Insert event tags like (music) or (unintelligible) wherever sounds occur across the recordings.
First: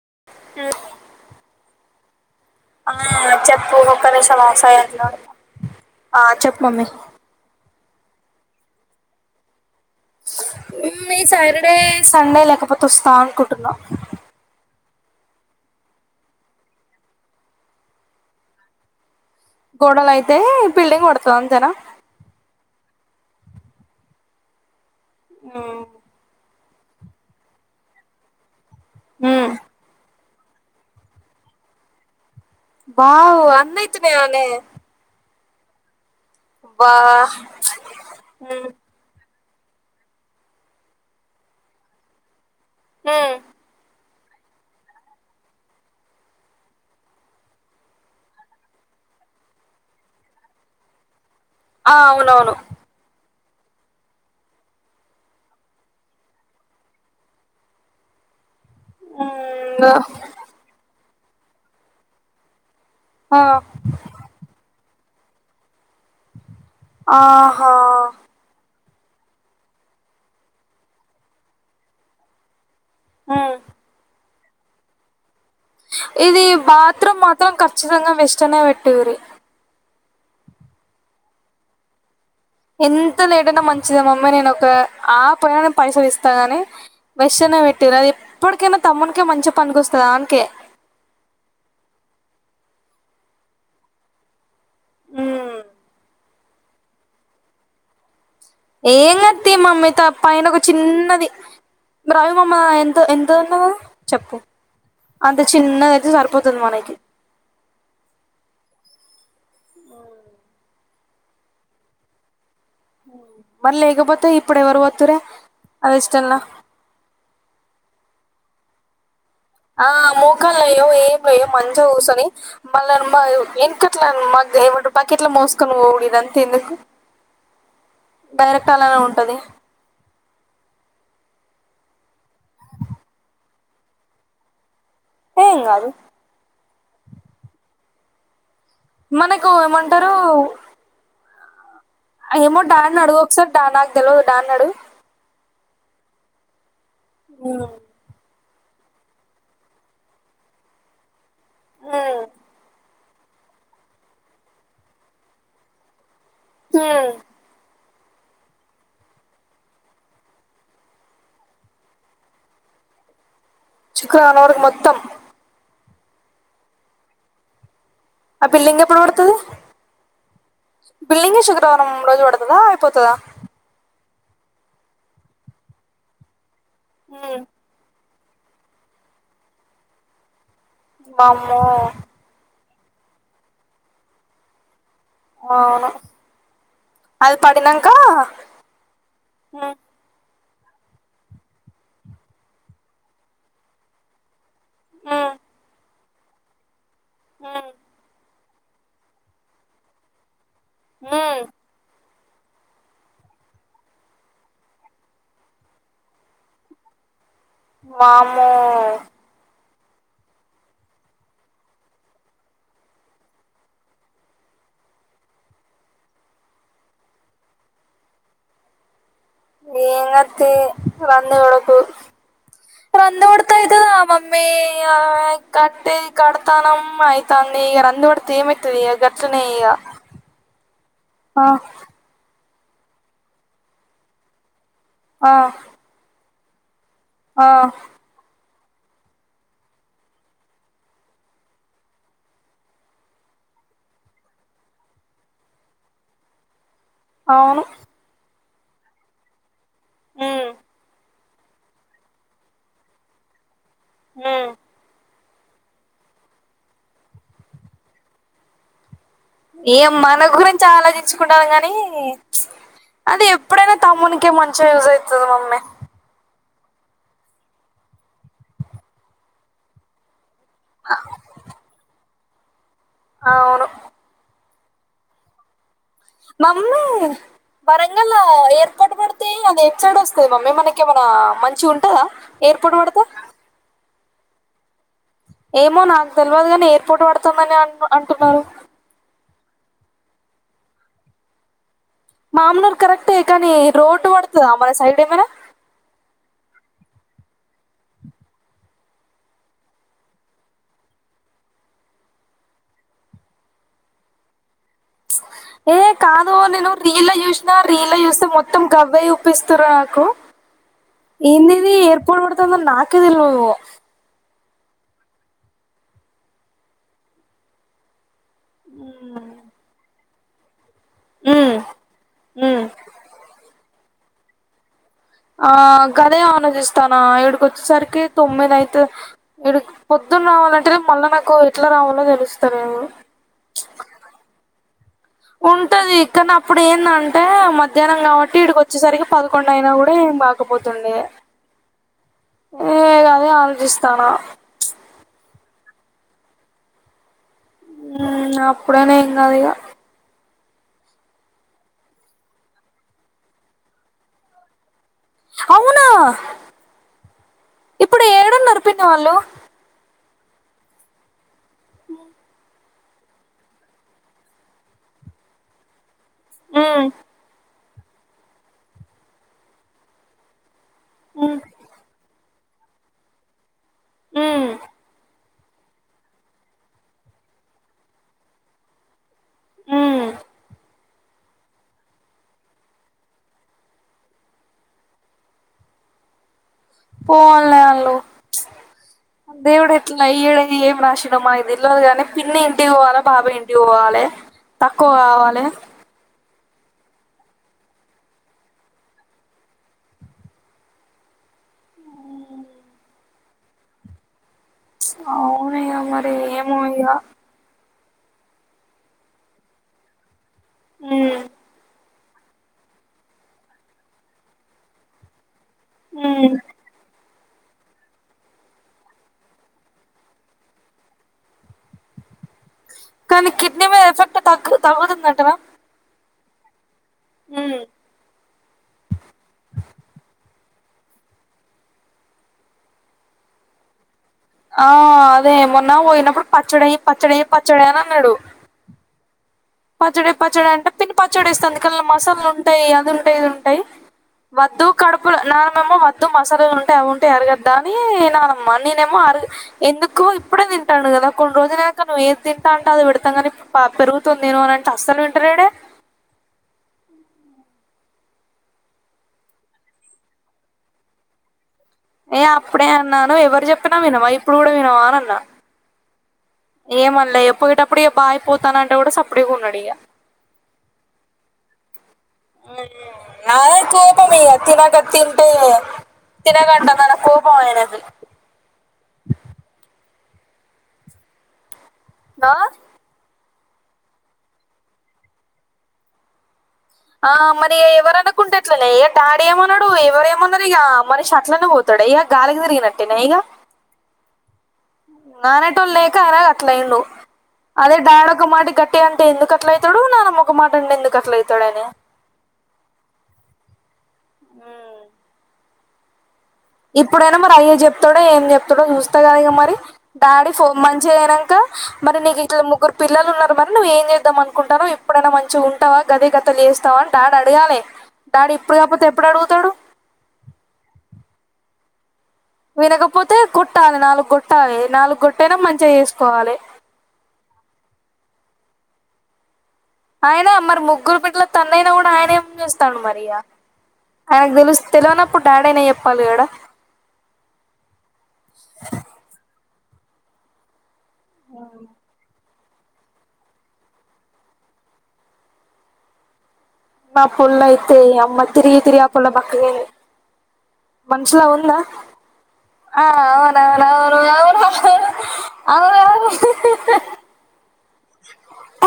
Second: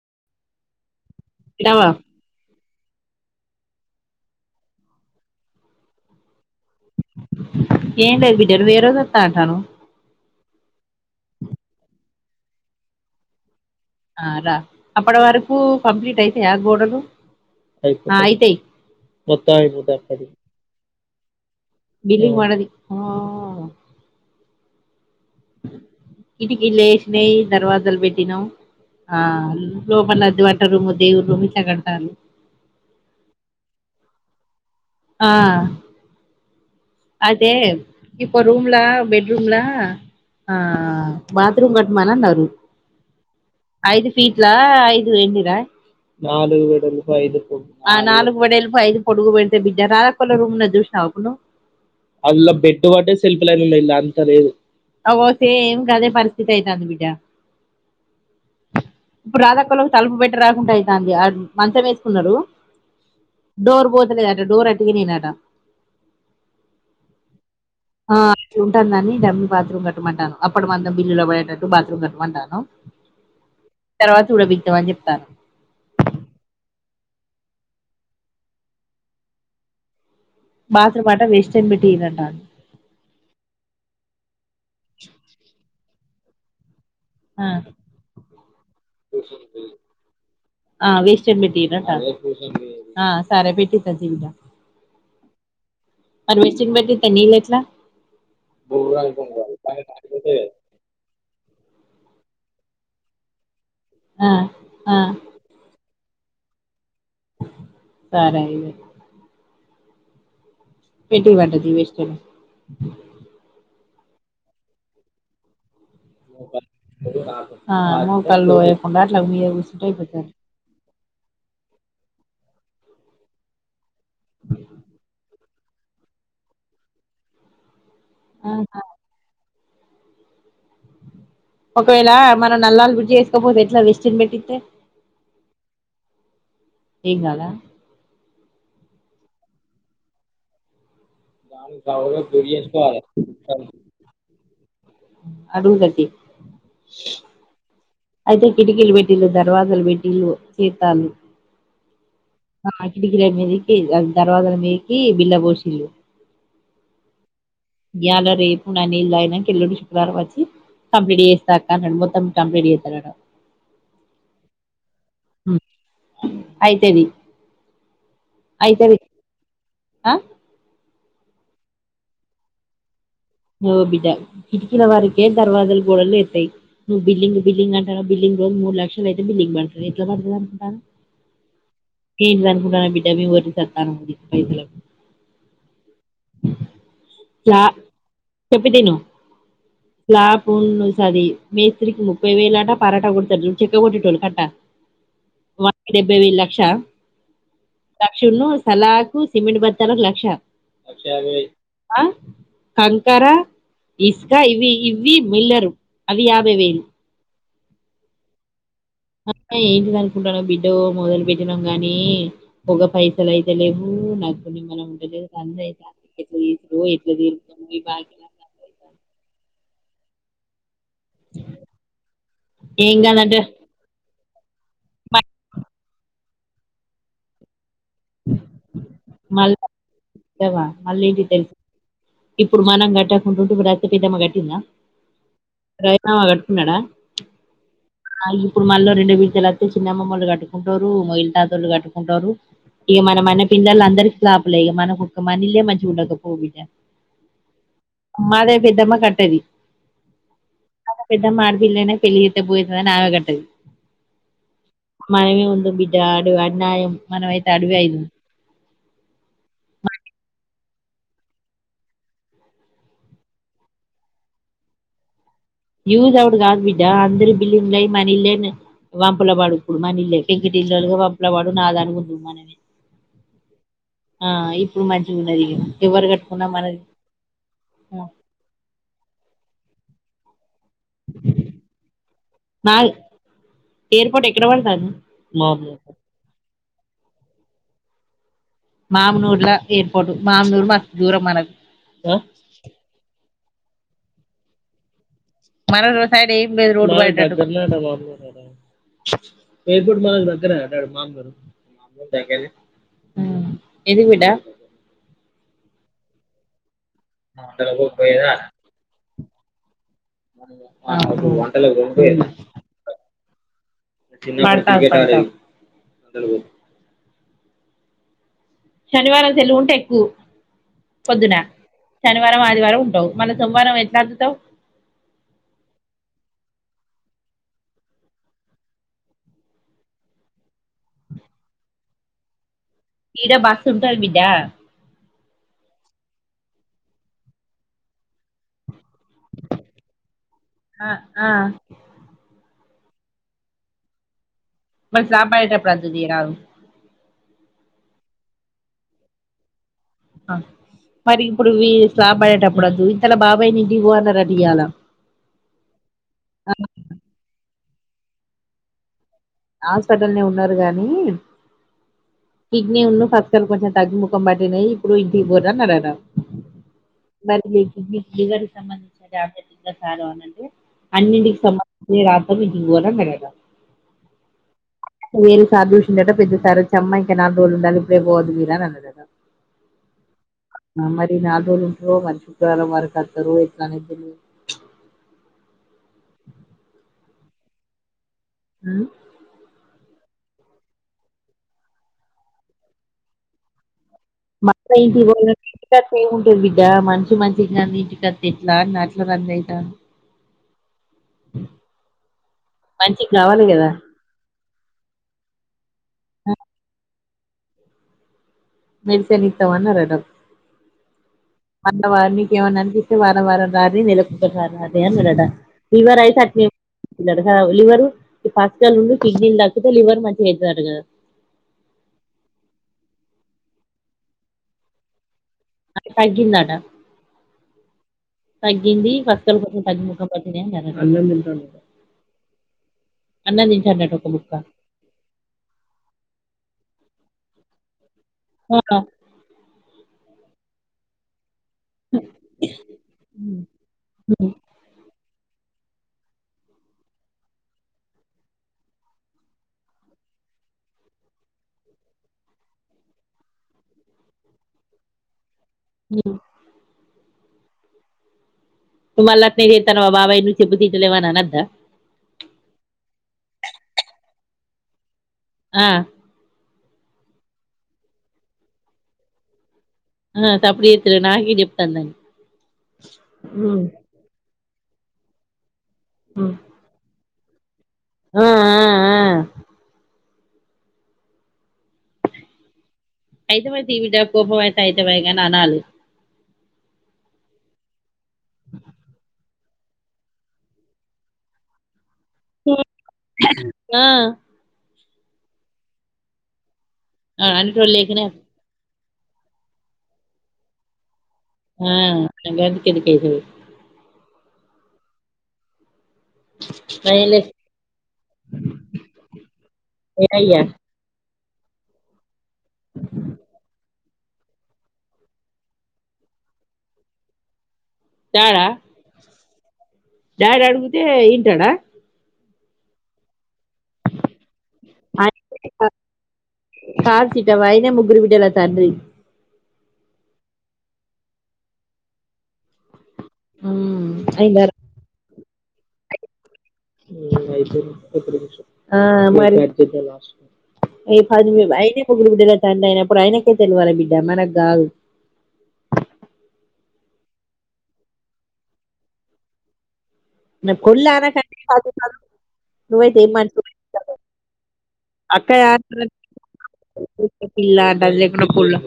(unintelligible) ఇలవ ఆ చెప్పు ఒక్క నిముషం ఆగ్ సైలెంట్లో ఆ చెప్పు మమ్మీ ఏం లేదు బిడ్డ నువ్వు ఎ రోజు ఒత్తఅంటనావ్ ఉమ్ ఈ సాటర్డే సండే లేకపోతే ఓస్థా అనుకుంటున్నా ఆ రా అప్పడి వరకు కంప్లీట్ అయితయా గోడలు ఆ అయితయి గోడల్ అయితై బిల్డింగ్ పడుతయ్ అంతేనా బిల్డింగ్ పడది ఆహ్ ఉమ్ ఇంటికిల్ లేశినాయ్ దర్వాజలు పెట్టినం ఆ ఉమ్ లోపల వంట రూమ్ దేవుడు రూమ్ ఇట్ల కడుతాళ్లు వావ్ అన్నయ్యాతునైనే ఆ అదే ఇప్పు ఉమ్ రూమ్ల బడ్ రూమ్లా ఆ బత్ రూమ్ కట్మానాన్నారు ఉమ్ ఐదు ఫీట్లా ఐదు ఎన్ని ర ఆహ్ నాలుగు వెడల్పు ఐదు పొడుగు పెడితే బిడ్డ రాధాక్కోలా రూమ్ ఉన్నది జూశ్న అపుడు ఆ అల్ల అవునవును బెడ్డు వడ్డెస్ అగొ సేమ్ గదే పరిస్థితి అయితాంది బిడ్డ ఇప్పుడు రాధక్కోలక్ ఉమ్ తలుపు బెట్ట రాకుంట అయితాంది అద్ మంచం ఎసుకున్నడు ఆ డోర్ బొతలేదట డోర్ అట ఇరిగిందట ఆ హ తందని డమ్మి బాత్రూమ్ కట్టమంటానం అప్పడ మందం బిల్లులో పోయేటట్టు బాత్రూమ్ కట్టమంటానం ఆ చ్ కూడా పికదామని చెప్తానం ఇది బాత్రూమ్ మాత్రం ఖచ్చితంగా వెస్టన్నె పెట్టియుర్రి బాత్రూమ్ అట వెస్టర్న్ పెటియర్రి అంటాంది ఎంత లేటయినా మంచిదే మమ్మీ నేను ఒక ఆహ్ పని పైసలు ఇస్త గని ఆ వెస్టన్నె పెటియురి అది ఎప్పటికైనా తమ్మున్కే మంచిగ పనికొస్తది వానికే అహ్ వేస్టన్ పేట్టియూరి అంటాంది అహ్ సరే పెట్టితతియ్ బిడ్డ ఊమ్ వెస్ట్రన్ పెట్టిస్తే నేనేట్ల ఏం లేధుతి మమ్మీతో పైనొక ఒక చిన్నది బ్రావి మామ ఎంత ఎంత దున్నదాది ఆ చెప్పు ఆ అంత చిన్నదయితే సరిప్ పోతది మనకి సరే ఇది హ ఎటువంటిది వెస్ట్రన్ మరి లేకపోతే ఇప్పుడు ఎవరు పోతుర్రే ఆహ్ నూకల్ పోయకుండా ఆహ్ మూకాలు ఏం పొయావ్ మంచిగా కూసొని మళ్ళ మా ఎన్క ట్ల మాక్ బకిట్లు మోసుకొని పోవుడు ఇదంతెందుకు డైరెక్ట్ ఆహా అలానే ఉంటది ఒకవేళ మనం నల్లాల్ ఫిట్ చెసుకోపోతే ఎట్లా వెస్టిన్ పెట్టితే ఎంగాదు ఏంగాద మనకు ఏమంటరూ అడుగు ఒకసారి డా నాకు తెలవదు డాడీని అడుగు (unintelligible) అడవిలోకి హ్మ్ అయితే కిటికీలు పెట్టిలు దర్వాజాలు పెట్టిలు చెత్తాలు హ్మ్మ్ హ కిటికీల మిదికి దర్వాజల మిదికి బీల్ల గోశిల్లు హ్మ్మ్ గియాల రేపు నా నీల్ తగినంక ఎల్లుండి శుక్రవారం ఒచ్చి కంప్లీట్ చేస్తా అక్క అన్నడు మొత్తం కంప్లీట్ చేత్తదట శుక్రవారం వరికు మొత్తం అయితెదీ ఆ బిల్డింగ్ ఎప్పుడు పడుతది ఆ బిల్డింగే శుక్రవారం రోజు పడుతదా అయిపోతదా వో బిడ్డ కిటికిల వారకే దర్వాజాలు గోడలు లెత్తయ్ నువ్ బిల్డింగ్ ఉమ్ బిల్డింగ్ అంటానవ్ బిల్డింగ్ రోజు మూడు లక్షలయితే బిల్డింగ్ పడుతది ఎట్ల పడతదనుకున్ వామ్మో రా బిడ్డ మేమ్ ఒర్రి సత్తానం గి పైసలకు అవును అది పడినంకా చేపిటిని లా మ్మ్ సరీ మేస్తికి ముప్పైవేలట పరాట గోడతే చెక్క కొట్టేటోళ్ళు కట్టా ఉమ్ వాడికి డెబ్బేవేల్లక్ష లక్షేమో సలాకు సిమెంట్ బత్తలకు లక్ష ఉమ్ కంకర ఇస్క ఇవి ఇవ్వి బిల్డరు అవి యాభైవేలు వామ్మో ఆ ఏంటిదనుకుంటానవ్ బిడ్డో మొదలు పెట్టినాం గానీ ఒక పైసలైయితే లెవ్వు ఎప్పుడు నాకు నిమ్మల ఉంటలేదు రందైతాంది ఎట్లా చేసుడు ఎట్లా తిరుతం ఈ బాకీలంతా పోయితాన ఈమద్దె రందివడకు ఏం కాదంటే రంధివుడ్తే అయితదా మమ్ నీయవ్వ కట్టేది కడతానం అయితాంది ఈగ రందివడుతే ఏమైతది ఇగ గట్ స్తున్నాయి ఇగ ఎల్ అల్లెంటిది ఆ తెలుసు ఇప్పుడు మనం గట్టకుంటుంటే ఇప్పుడు రత్తి పెద్దమ్మ గట్టిందా? ఆ రాఖీ మామ కట్టుకున్నాడా? ఆ ఉహ్ ఇప్పుడు మళ్ళ రెండే మిద్దెలు అత్తె చిన్న అమ్మమొల్లు గట్టుకుంటరు మోగిలి తాతోళ్లు గట్టుకుంటరు. ఇగ మన మన్నే పిల్లల అందరికీ స్లాపులే ఇగ మనకు ఒక మనిల్లే మంచిగుండకపోవుబిడ్డ ఆను మాదే పెద్దమ్మ కట్టేది. ఉమ్మ్ పెద్దమ్మ అడిపిల్లనే పెళ్లియేత్తే బోయె క అని ఆమె కట్టది. ఉమ్మ్ మనమేముంది బిడ్డ అడు అన్యాయం మనమైతే అడివైంది ఏం మన గురించి ఆలోచించుగున్టామ్ గానీ చుప్ అది ఎప్పుడైనా తమ్మునికే మంచిగా యుజ్ ఐతది మమ్మీ యూజ్ అవుడ్ గాదు బిడ్డ అందరూ బిల్లింగ్ అయి మనిల్లే వంపల వాడుకుడు మన ఇల్లే పెంకిటిల్లోలు గా వాంప్లవోలవడు నాదానుగుండవు మననే ఆవును ఆ ఇప్పుడు మంచిగున్నది ఇగ ఎవరు కట్టుకున్నా మనది మమ్మీ వరంగలో ఎయిర్పోర్ట్ పేడితే అది ఎట్సైడొస్తది మమ్మీ మనక్ కే మన మంచిగ ఉంటదా నా ఎయిర్పోట్ వెడుతె ఎయిర్పోర్ట్ ఎక్కడ వడతాంన్న ఏమో నాక్ తెల్వద్ గని ఎయిర్పోర్టు వడుతుందని అ అంటున్నారు మామ్ నూర్ల ఎయిర్పోట్ మామ్ నూరు మస్తుదూరం మనది మామ్ నూరు కరెక్టే కానీ రోడ్డు వడుతదా మనసైడ్ ఏమన్నా మన రోడ్ సైడ్ ఏం లేదు రోడ్ బైట ఏర్పోర్ట్ మనకి దగ్గరే న డాడి మామ్నూర్ ఉమ్మ్ మామునూర్ దగ్గరే ఆ ఎంది బిడ్డ ఏ కాదు నేను రీల యుషిన రీల యుస్తే మొత్తం గవ్వే చూ పిస్తరు నాకు ఎందిది ఏర్పోట్ వడుతందనీ నాకే తెల్వదు (unintelligible) విన్నా అంటె శనివారం సెల్వుంటే ఎక్కు పొద్దున ఉమ్, శనివారం, ఉమ్. ఆదివారం ఉంటవ్ మల్ల సోమవారం ఎట్లా అందుతవ్ ఆ గదే ఆలోచిస్తానా ఇడికి ఓచ్చేసరికి తొమ్మిదయితే ఇడికి పో పొద్దున రావాలంటే మళ్ళా నాకు ఎట్ల రావాలో దెలుస్త లేదు ఈడ బస్సు ఉంటది బిడ్డా ఉంటది కానప్పుడు ఏందంటే మధ్యానం కావట్టి ఇడి చిచ్చేసరికి పదకొండయినా గూడా ఏం ఆ గాకపోతుండే. ఆ ఏ ఇగ అదే ఆలోచిస్తానా వద్దు ధియరాదు ఉమ్ అప్పుడైన ఏం కాద్ ఇగ అ మరి ఇప్పుడు మి స్లాబ్ అయ్యేడపుడు అద్దు ఇంతల బాబాయ్ ని ఇంటికి పొ అన్నరట ఇయాల అవునా? ఇప్పుడు ఏడ ఉన్నరు పిన్ని వాల్లు హాస్పటల్నే ఉన్నరు గానీ ఉ కిడ్నీలు పక్కలు కొంచెం తగ్గిముఖం బట్టినయ్ ఇప్పుడు ఇంటికి పోర్రి అన్నరు అన్నం ఆ కిడ్నీకి, లివర్ కి సంబంధించిన టాబ్లెట్ ఎట్ల సారు అని అంటే మ్మ్ అన్నింటింకి సంబందించినవి కావు. అవి ఇంటికి పోరా అన్నాడట. ఉమ్ వేరే సార్ చూసిండట పెద్ద సార్ ఒచ్చి అమ్మ ఇంక నాలుగు రోజలు ఉండాలి. ఇప్పుడే పొవద్దు మీరు అని అన్నరట. ఉమ్ మరి ఈ నాలుగు రోజలు ఉంటరో మరి, శుక్రవారం వరకు ఓతరో ఎట్ల అనేది తెల్వదు. ప్చ్ (inaudible) పోఅన్లే ఆళ్ళు ఉచ్ దేవుడు ప్చ్ ఈ ఇ యేడు ఏం రాసిండో మాక్ తెల్వద్ గాని. పిన్ని ఇంటికి పోవాలె, బాబాయ్ ఇంటి పోవాలె మా అత్త ఇంటికి పోవాలా ఇంటి కాడ చేయవు. తో బిడ్డ మంచి మంచి గానిది ఇంటికి అద్దె ఎట్ల అని అట్ల రంది అయితాన్ది. (inaudible) ఇ గావాలి గదా అవున్ ఇగ మరి ఏమో ఇగ మెడిసిన్ ఇత్తం అన్నరట. ఉ అ నీకుమైనా అనిపితే వారవారం రార్రి నెలకి ఒకసారి రార్రి అనరట. ఫీవర్ అయితే మ్మ్ అట్లే బ్లడ్ కావ్ లివర్ పస్కలు ఉండి కిడ్నీలు తక్కితే లివర్ మంచిగా అయితది అంటగాద. (inaudible) కానీ కిడ్నీ మీద ఎఫెక్ట్ తగ్ తగ్గుతుందంటవ అది తగ్గిందట మ్మ్ తగ్గింది పస్కలు కొంచం తగ్గుముఖం ఏం జేత్తాండు అన్నం తింటాండు, అన్నం తింటాడంట బు ఆ అదేమొన్న పోయినప్పుడు పచ్చడేయ్, పచ్చడేయ్, పచ్చడేయ్ అని అన్నడు. అవున పచ్చడయ్ పచ్చడయ్ అంటే పిన్ని పచ్చడి ఏస్తుంది. కల్ మసల్లు ఉంటయ్ అదిఉంటయ్, ఇదిఉంటయ్ వద్దు కడుపుల న ఏమో వద్దు మసాలలు ఉంటయ్, అవి ఉంటయ్ అరగొద్ద అని నానమ్మ నేన్ ఏమో అర్ ఎందుకు ఇప్పుడే తి తింటాండు గద కొన్ని రోజులఐనక నువ్వు ఏది తింటా అంటె అది పెడ్తం గని ఇప్పుడు పెరుగుతొ నేన్ ఎమన్న అంటె అసల్ వింటలేడే ఊ నువ్ మల్ల అట్లనే చేతనవ బాబాయ్ చెప్తేఇంటలేవ్ అనొద్ద ఏ అప్పుడే అన్నాను. ఎవరు చెప్పిన వినవా ఇప్పుడు గుడ వినవా అని అన్న ఆ ఏమన్లే ఇగ పోయేటప్పుడె ఇగ బాయ్ పోతనఅంటె గుడ సప్పుడేక ఉన్నడ్ ఇగ ఆ సపుడ్ చేతలెడ్ నాకే చెప్తాండ్అని మ్ నాదే కోపం ఇగ తినగా తింటే ఉమ్ తినగడ్డ అన్నాడ కోపం ఆయనకి ఆ ఆ ఆ లా అయితమాయే తియ్ బిడ్డ కోపం అయితే అయితమే గాని అనాలి ఆ మరి ఇగ ఎవర్ అనకుంటే ఏట్లనే ఇగ డాడ్ ఏమో అన్నడు ఎవరేమన్నరు ఇగ మనిషి అట్లనే పోతడ ఇగ గాలికి తిరిగినట్టేన ఇగ ఆ ఉ అనేటోళ్ళు లేక ఆయన గట్ల అయిండు ఆ అనేటోళ్ళు అదే లేకనే డాడ్ ఒక మాట గ తే అంటే ఎందుకు అట్లా అయితాడు. నానమ్మ ఒక మాట అంటే ఎందుకు అట్లా మ్ తిన్నగా తినిపియ్యదు. ఉమ్ ఇప్పుడైనా భయంలే మరి అయ్య చెప్తాడో ఏం చెప్తాడో చూస్తే కదా ఇగ. మరి డాడీ ఏమయ్యా ఫోన్ మంచి అయినా గా మరి నీకు ఇంట్ల ముగ్గురు పిల్లలు ఉన్నారు మరి నువ్ ఏం చేద్దాం అనుకుంటానవ్ ఇపుడైయినా మంచిగా ఉంటావా గదే కథ పెళ్లి చేస్తావా అని డాడీ అడగాలె డాడీ తాడా ఇప్పుడు కాపోతే ఎప్పుడు అడుగుతాడు డాడీ అడుగుతే ఇంటడ వినకపోతే కొట్ కొట్టాలె నాలుగు కొట్టాలె నాలుగు కొట్టియినా ఆయనే కా మంచిగా చేసుకోవాలె కాదు సీతవ్వ ఆయనే ముగ్గురు బిడ్డల తండ్రి ఆయన మరి ముగ్గురు బిడ్డల తండ్రి అయినా కూడా ఆయన ఏం చేస్తాండు మరి య్యా ఆయనకు అయ్యింగారు తెలుసు తెలవనప్పుడు డాడీ అనే చెప్పాలి కడ ఆ మరి ఇగ పది వెయి అయినే ముగ్గురు బిడ్డల తండ్రి అయినప్పుడు ఆయనకే తెలివాలె బిడ్డ మనకు కాదు మా పొల్ల అయితే అమ్మ తిరిగి తిరిగి పొల్ల బక్కగ అయింది నా పొళ్ల (unintelligible) ఆ నువైతే ఎం మనిషి అవునవునవును (unintelligible) అవును అవునవును (unintelligible) లేకుంటే గోరం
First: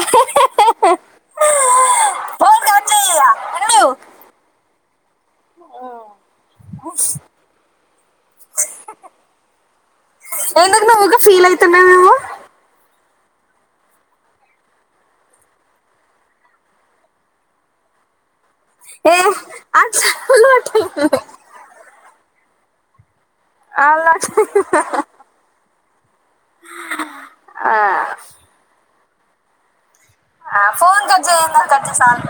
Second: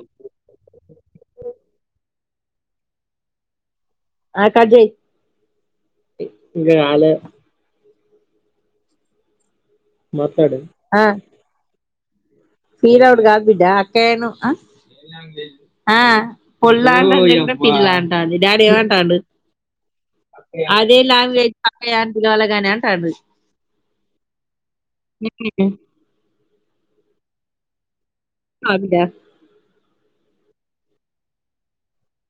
ఫోన్ కట్ చేయ్ ఇగ ఉండు ఆ కట్ చెయ్ ఆ మాట్లాడు ఎందుకు నువ్వు ఆ ఊక ఫీల్ అయితున్నావ్ నువ్వు ఫీల్ అవుడు కాదు బిడ్డ అక్కయ ను ఆ పొల్లా అంటది లేకుంటే పిల్ల అంటది డాడీ ఎమ్ ఏ అంటాడు అట్లా అదేం లాంగ్వేజ్ అక్కయ్య అని పిలవాలి గని అంటడు అల్ల ఆ అ బిడ్డ ఆ ఫోన్ కట్ చేయ్ ఏంకద్ కట్ చెయ్ సాల్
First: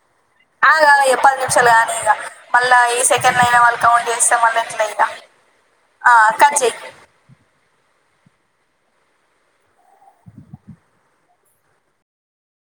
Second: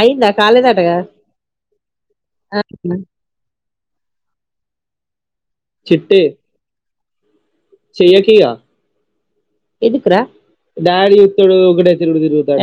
అయిందా ఆగా ఆగా కాలేదటగా ఇగ పది నిమిషాలు కానీ ఇక మళ్ళా ఈ సెకండ్ల్యన వాళ్ళ కౌంట్ చేస్తె మళ్ళ ఎట్లా ఇగ ఆ కట్ చెయ్ ఎందుకు రా